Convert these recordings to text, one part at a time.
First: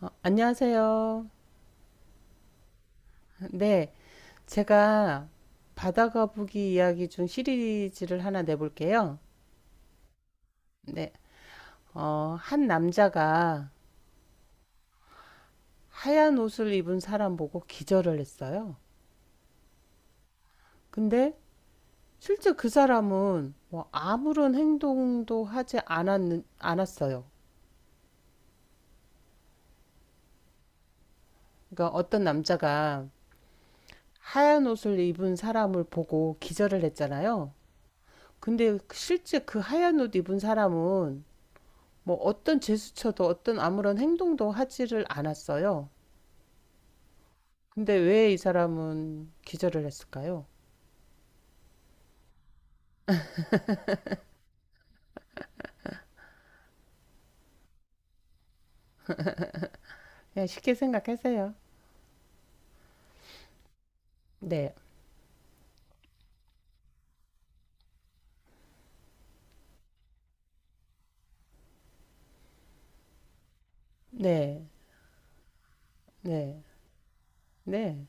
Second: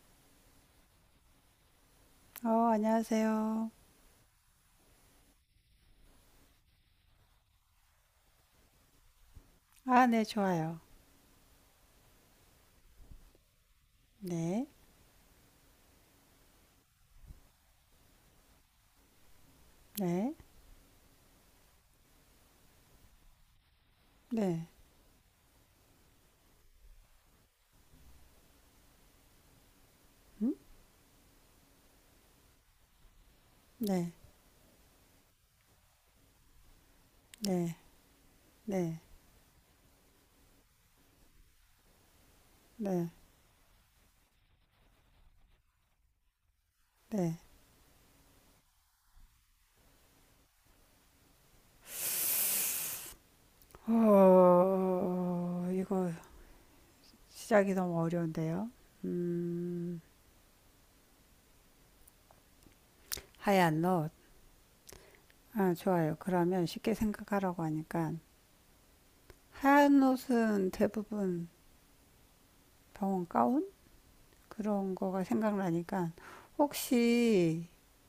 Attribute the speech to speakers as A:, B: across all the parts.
A: 안녕하세요.
B: 어, 안녕하세요.
A: 네, 제가 바다거북이 이야기 중 시리즈를 하나 내볼게요.
B: 아, 네, 좋아요.
A: 네, 한 남자가
B: 네,
A: 하얀 옷을 입은 사람 보고 기절을 했어요.
B: 네,
A: 근데 실제 그 사람은 뭐 아무런
B: 네,
A: 않았어요.
B: 음?
A: 그러니까 어떤 남자가
B: 네,
A: 하얀 옷을 입은 사람을 보고 기절을 했잖아요.
B: 네,
A: 근데
B: 네,
A: 실제 그 하얀 옷 입은 사람은 뭐 어떤
B: 네,
A: 제스처도 어떤 아무런 행동도 하지를 않았어요.
B: 네.
A: 근데 왜 이 사람은 기절을 했을까요?
B: 이거 시작이 너무 어려운데요.
A: 그냥 쉽게 생각하세요.
B: 하얀 옷.
A: 네,
B: 아, 좋아요. 그러면 쉽게 생각하라고 하니까. 하얀 옷은 대부분 병원 가운?
A: 네,
B: 그런 거가 생각나니까.
A: 네,
B: 혹시
A: 네,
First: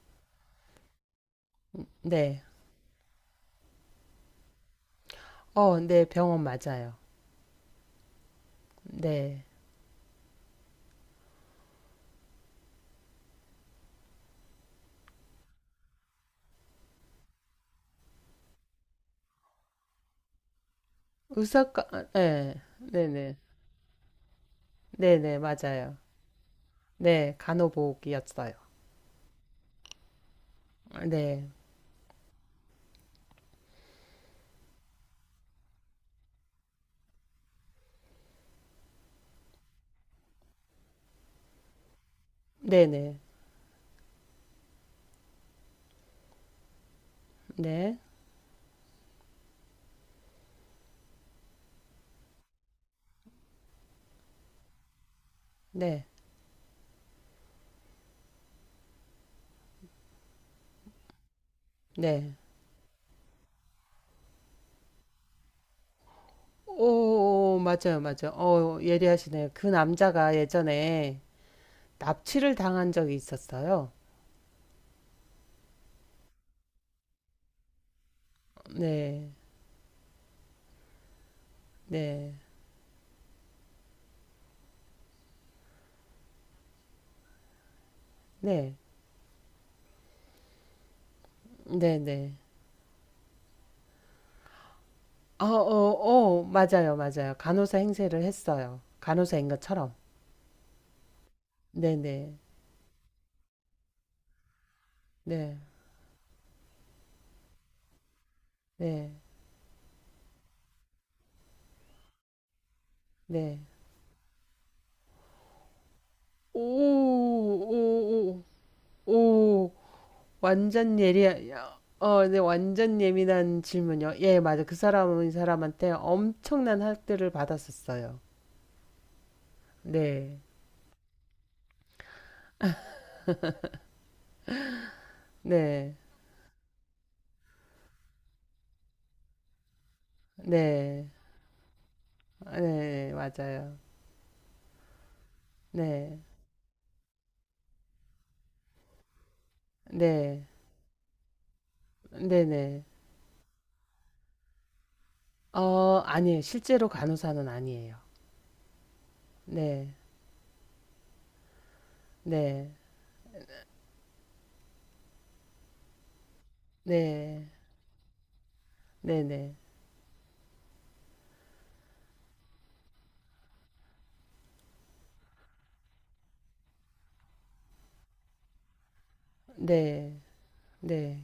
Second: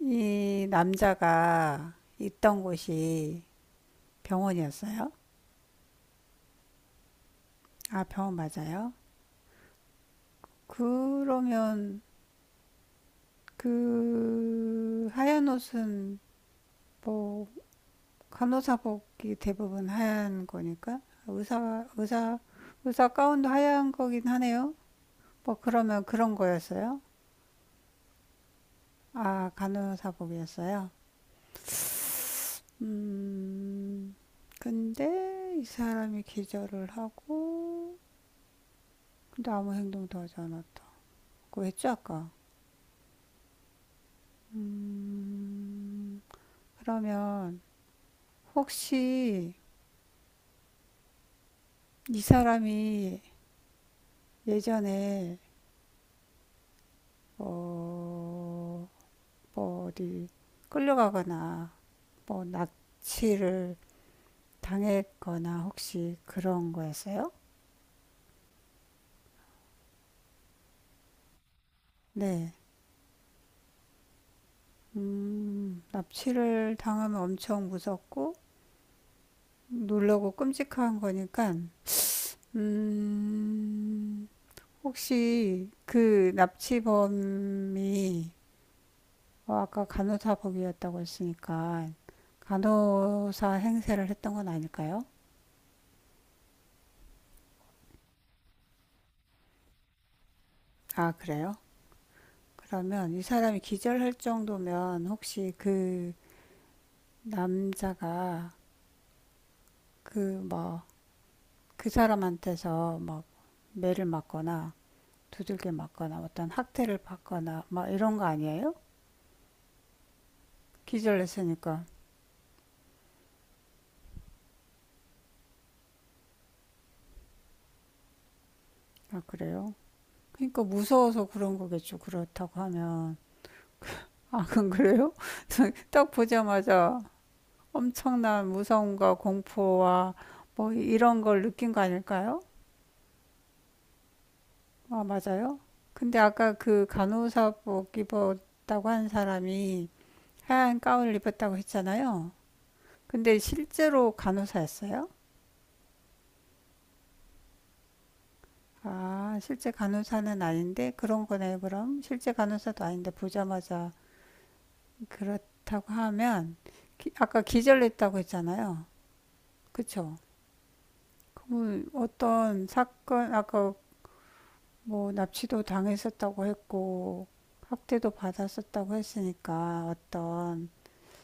B: 이 남자가
A: 네.
B: 있던 곳이 병원이었어요?
A: 네, 병원 맞아요.
B: 아, 병원 맞아요?
A: 네.
B: 그러면 그 하얀 옷은 뭐 간호사복이 대부분 하얀 거니까 의사 의사
A: 네,
B: 의사
A: 네네,
B: 가운도 하얀 거긴 하네요.
A: 네네,
B: 뭐
A: 맞아요.
B: 그러면 그런 거였어요?
A: 네, 간호복이었어요.
B: 아 간호사복이었어요.
A: 네,
B: 음, 근데 이 사람이 기절을 하고 근데 아무 행동도 하지 않았다. 그거 했죠 아까?
A: 네네,
B: 그러면
A: 네, 네,
B: 혹시 이 사람이 예전에
A: 네.
B: 어, 뭐 어디 끌려가거나
A: 네.
B: 뭐 납치를 당했거나 혹시 그런 거였어요?
A: 오, 맞아요, 맞아요. 어, 예리하시네요. 그 남자가 예전에
B: 네.
A: 납치를 당한 적이 있었어요.
B: 납치를 당하면 엄청 무섭고
A: 네,
B: 놀라고 끔찍한 거니까,
A: 네,
B: 음, 혹시 그 납치범이,
A: 네,
B: 아까 간호사복이었다고 했으니까
A: 네, 네.
B: 간호사 행세를 했던 건 아닐까요?
A: 어, 어, 어, 맞아요, 맞아요. 간호사 행세를 했어요. 간호사인 것처럼.
B: 아, 그래요?
A: 네, 네,
B: 그러면 이 사람이 기절할 정도면 혹시
A: 네,
B: 그 남자가
A: 네,
B: 그 뭐 그 사람한테서 막
A: 네.
B: 매를 맞거나 두들겨 맞거나 어떤
A: 오,
B: 학대를 받거나 막 이런 거
A: 오,
B: 아니에요?
A: 오, 오, 완전 예리,
B: 기절했으니까.
A: 네, 완전 예민한 질문이요. 예, 맞아. 그 사람은 이 사람한테 엄청난 학대를 받았었어요.
B: 아, 그래요?
A: 네,
B: 그러니까 무서워서 그런 거겠죠. 그렇다고 하면. 아, 그건 그래요?
A: 네,
B: 딱 보자마자 엄청난 무서움과 공포와 뭐
A: 네,
B: 이런 걸 느낀 거 아닐까요?
A: 네, 맞아요.
B: 아, 맞아요? 근데
A: 네,
B: 아까 그 간호사복 입었다고 한 사람이
A: 네.
B: 하얀 가운을 입었다고 했잖아요.
A: 네네.
B: 근데 실제로 간호사였어요?
A: 아니에요. 실제로 간호사는 아니에요.
B: 아, 실제
A: 네.
B: 간호사는 아닌데 그런 거네요, 그럼. 실제
A: 네.
B: 간호사도 아닌데 보자마자 그렇다고 하면 아까
A: 네.
B: 기절했다고 했잖아요.
A: 네네.
B: 그쵸? 그럼 어떤 사건, 아까 뭐 납치도 당했었다고 했고 학대도 받았었다고 했으니까
A: 네.
B: 어떤
A: 네.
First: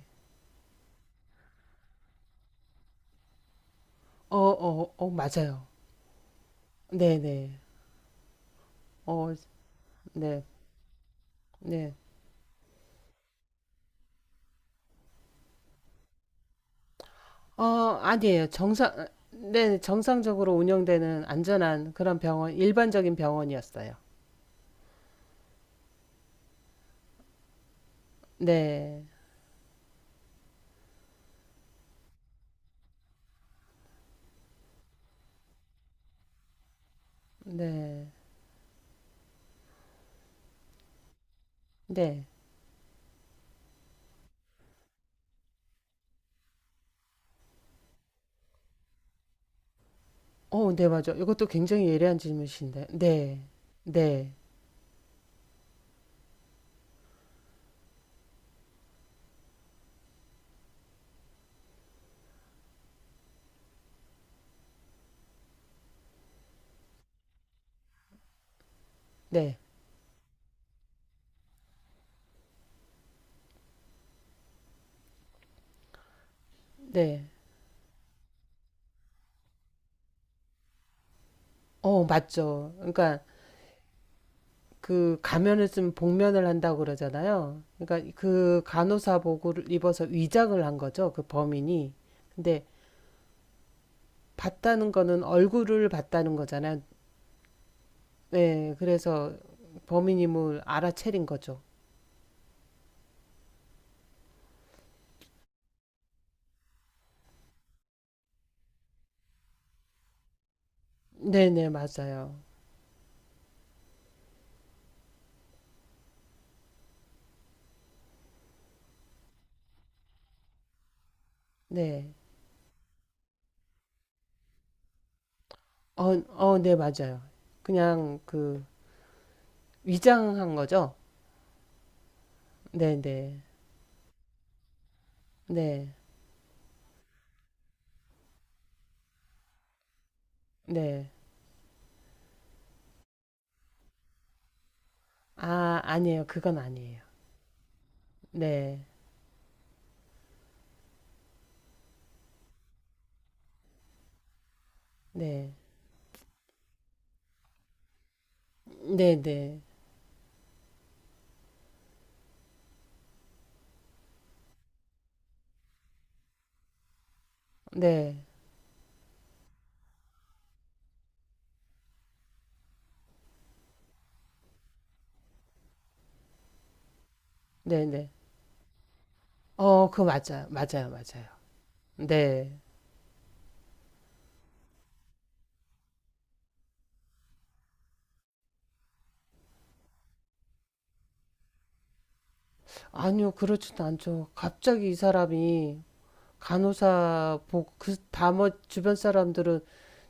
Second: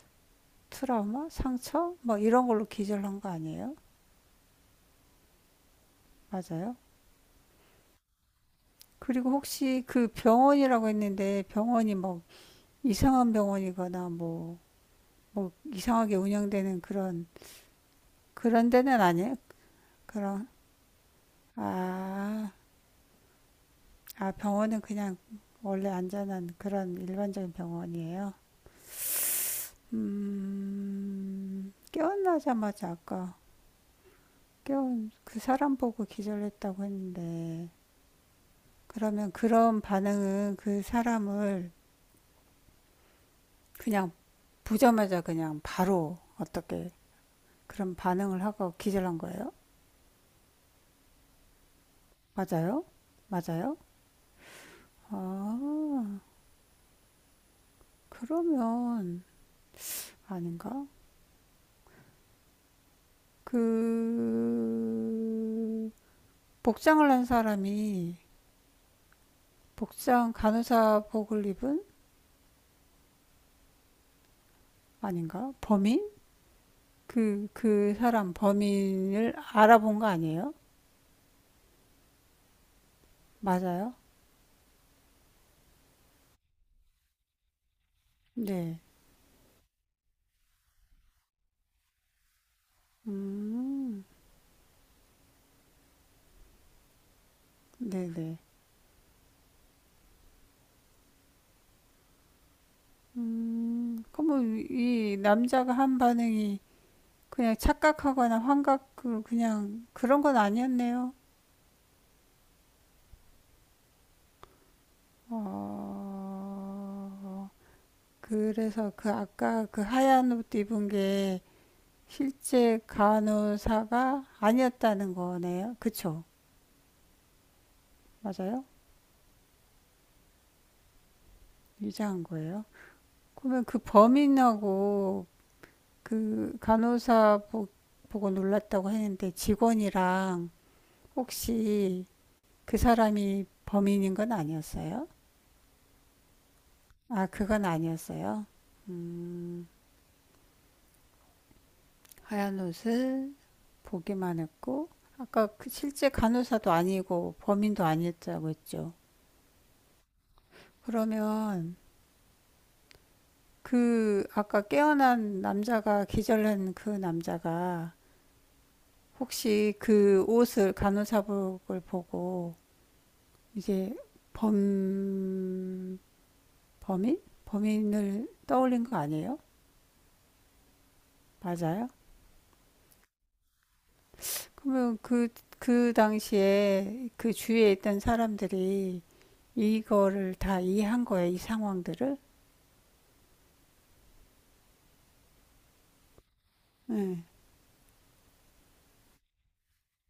B: 트라우마, 상처 뭐 이런 걸로 기절한 거 아니에요?
A: 어 어 어 맞아요.
B: 맞아요?
A: 네네.
B: 그리고
A: 어
B: 혹시 그
A: 네.
B: 병원이라고 했는데
A: 네.
B: 병원이 뭐 이상한 병원이거나 뭐, 뭐 이상하게 운영되는 그런
A: 아니에요.
B: 그런 데는
A: 정상
B: 아니에요?
A: 네.
B: 그런,
A: 정상적으로 운영되는 안전한 그런
B: 아,
A: 병원 일반적인 병원이었어요.
B: 아 병원은 그냥 원래 안전한 그런 일반적인 병원이에요.
A: 네.
B: 깨어나자마자 아까 깨운 그 사람 보고 기절했다고 했는데
A: 네.
B: 그러면 그런 반응은 그 사람을
A: 네.
B: 그냥 보자마자 그냥 바로 어떻게 그런 반응을 하고 기절한 거예요?
A: 어 네 맞아요. 이것도 굉장히 예리한
B: 맞아요?
A: 질문이신데. 네.
B: 맞아요?
A: 네.
B: 아, 그러면 아닌가? 그 복장을 한 사람이
A: 네.
B: 복장 간호사복을 입은 아닌가? 범인?
A: 네.
B: 그, 그 사람 범인을 알아본 거 아니에요?
A: 어 맞죠. 그러니까
B: 맞아요?
A: 그 가면을 쓰면 복면을 한다고 그러잖아요. 그러니까 그
B: 네.
A: 간호사복을 입어서 위장을 한 거죠. 그 범인이. 근데
B: 음,
A: 봤다는 거는 얼굴을 봤다는 거잖아요.
B: 네네.
A: 네, 그래서 범인임을 알아채린 거죠.
B: 그러면 이 남자가 한 반응이 그냥 착각하거나 환각, 그냥 그런 건 아니었네요.
A: 네네, 맞아요.
B: 어, 그래서 그 아까 그 하얀 옷 입은 게
A: 네.
B: 실제 간호사가 아니었다는 거네요.
A: 어,
B: 그쵸?
A: 네, 맞아요. 그냥 그
B: 맞아요?
A: 위장한 거죠?
B: 유자한 거예요.
A: 네네. 네.
B: 그러면 그 범인하고
A: 네.
B: 그 보고 놀랐다고 했는데 직원이랑
A: 네.
B: 혹시 그 사람이 범인인 건 아니었어요?
A: 아, 아니에요. 그건 아니에요.
B: 아, 그건 아니었어요.
A: 네.
B: 하얀 옷을 보기만 했고, 아까
A: 네.
B: 그 실제 간호사도 아니고 범인도 아니었다고 했죠.
A: 네네.
B: 그러면 그 아까 깨어난 남자가 기절한 그 남자가
A: 네.
B: 혹시 그 옷을 간호사복을 보고 이제 범 범인
A: 네네.
B: 범인을 떠올린 거 아니에요?
A: 어, 그거 맞아요. 맞아요. 맞아요.
B: 맞아요?
A: 네.
B: 그러면 그, 그 당시에 그 주위에 있던 사람들이 이거를 다 이해한 거예요, 이 상황들을?
A: 아니요, 그렇진 않죠. 갑자기 이 사람이
B: 네,
A: 다머 주변 사람들은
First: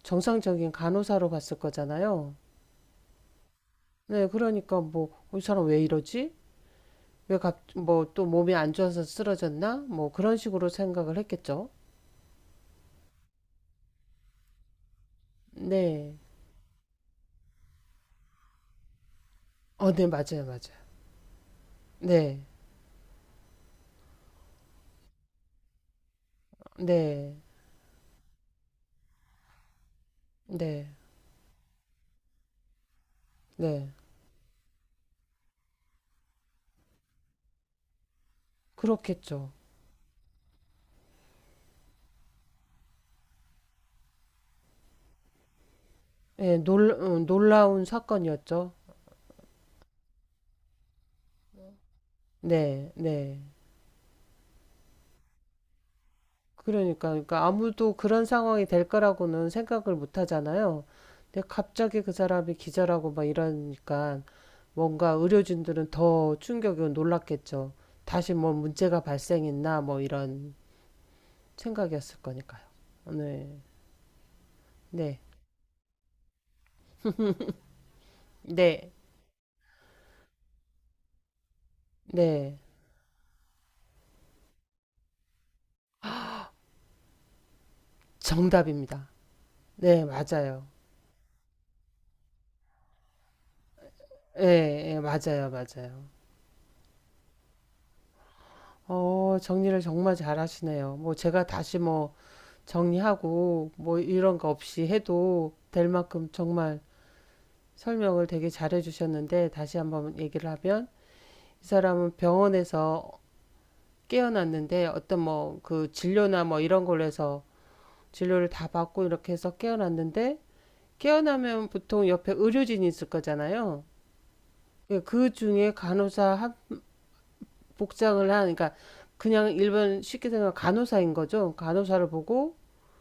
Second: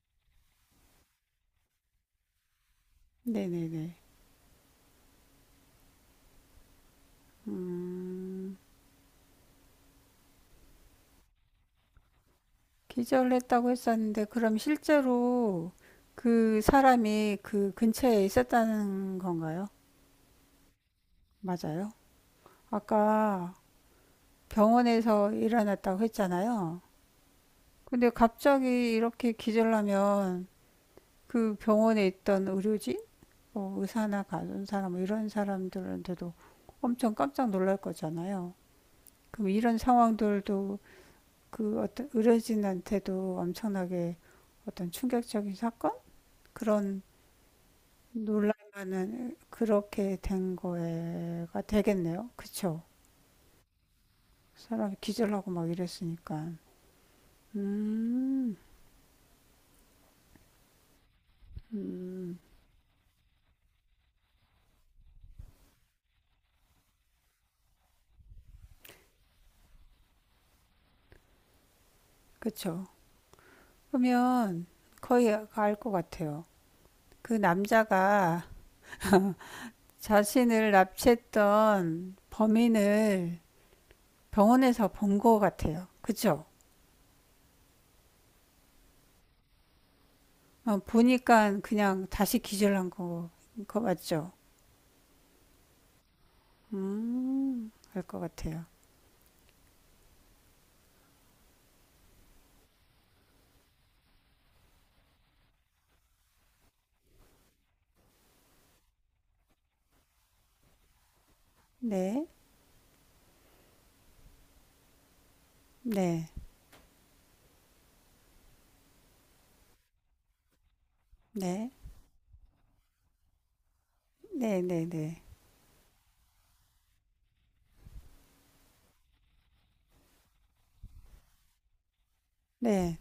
A: 정상적인 간호사로 봤을 거잖아요.
B: 네네네.
A: 네, 그러니까 이 사람 왜 이러지? 뭐, 또 몸이
B: 음,
A: 안 좋아서 쓰러졌나? 뭐, 그런 식으로 생각을 했겠죠.
B: 기절했다고 했었는데, 그럼 실제로
A: 네.
B: 그 사람이 그 근처에 있었다는 건가요?
A: 어, 네, 맞아요. 맞아요.
B: 맞아요?
A: 네.
B: 아까 병원에서 일어났다고 했잖아요.
A: 네.
B: 근데 갑자기 이렇게 기절하면
A: 네.
B: 그 병원에 있던 의료진, 뭐
A: 네.
B: 의사나 간호사 뭐 이런 사람들한테도 엄청 깜짝 놀랄 거잖아요. 그럼
A: 그렇겠죠.
B: 이런 상황들도 그 어떤 의료진한테도 엄청나게 어떤 충격적인 사건? 그런
A: 놀라운 사건이었죠.
B: 놀랄만한 그렇게 된 거가 되겠네요. 그쵸?
A: 네. 네.
B: 사람이 기절하고 막 이랬으니까.
A: 그러니까, 그러니까 아무도 그런
B: 음,
A: 상황이 될 거라고는 생각을 못 하잖아요. 근데 갑자기 그
B: 음,
A: 사람이 기절하고 막 이러니까 뭔가 의료진들은 더 충격이고 놀랐겠죠. 다시 뭐 문제가 발생했나 뭐 이런 생각이었을 거니까요.
B: 그쵸.
A: 네,
B: 그러면
A: 네,
B: 거의 알 것 같아요. 그 남자가
A: 네,
B: 자신을 납치했던
A: 네,
B: 범인을 병원에서 본 거 같아요. 그죠?
A: 정답입니다. 네, 맞아요.
B: 어, 보니까 그냥 다시 기절한 거, 거 맞죠?
A: 예, 예, 맞아요, 맞아요.
B: 알 것 같아요.
A: 어, 정리를 정말 잘하시네요. 뭐 제가 다시 뭐 정리하고 뭐 이런 거 없이 해도 될 만큼 정말 설명을 되게 잘해 주셨는데 다시 한번 얘기를 하면 이 사람은
B: 네,
A: 병원에서 깨어났는데 어떤 뭐 그
B: 네,
A: 진료나 뭐 이런 걸로 해서 진료를 다 받고 이렇게 해서 깨어났는데 깨어나면
B: 네,
A: 보통 옆에 의료진이 있을 거잖아요.
B: 네, 네,
A: 예,
B: 네.
A: 그 중에 복장을 한, 그러니까 그냥 일반 쉽게 생각하면 간호사인 거죠. 간호사를 보고
B: 네,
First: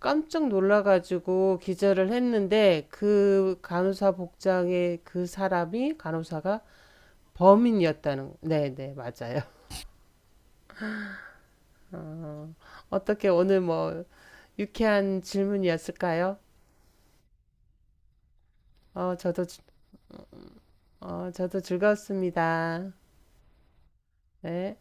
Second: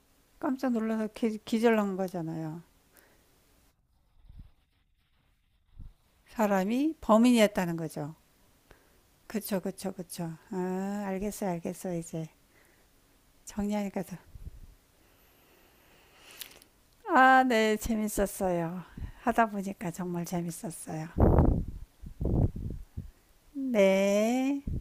A: 깜짝
B: 깜짝 놀라서
A: 놀라가지고
B: 기절한
A: 기절을
B: 거잖아요.
A: 했는데 그 간호사 복장의 그 사람이 간호사가
B: 사람이 범인이었다는 거죠.
A: 범인이었다는 네네 맞아요.
B: 그쵸, 그쵸, 그쵸. 아, 알겠어요, 알겠어요, 이제.
A: 어, 어떻게 오늘
B: 정리하니까
A: 뭐
B: 더.
A: 유쾌한 질문이었을까요?
B: 아, 네, 재밌었어요.
A: 어 저도
B: 하다
A: 즐-
B: 보니까 정말 재밌었어요.
A: 어 저도 즐거웠습니다.
B: 네.
A: 네.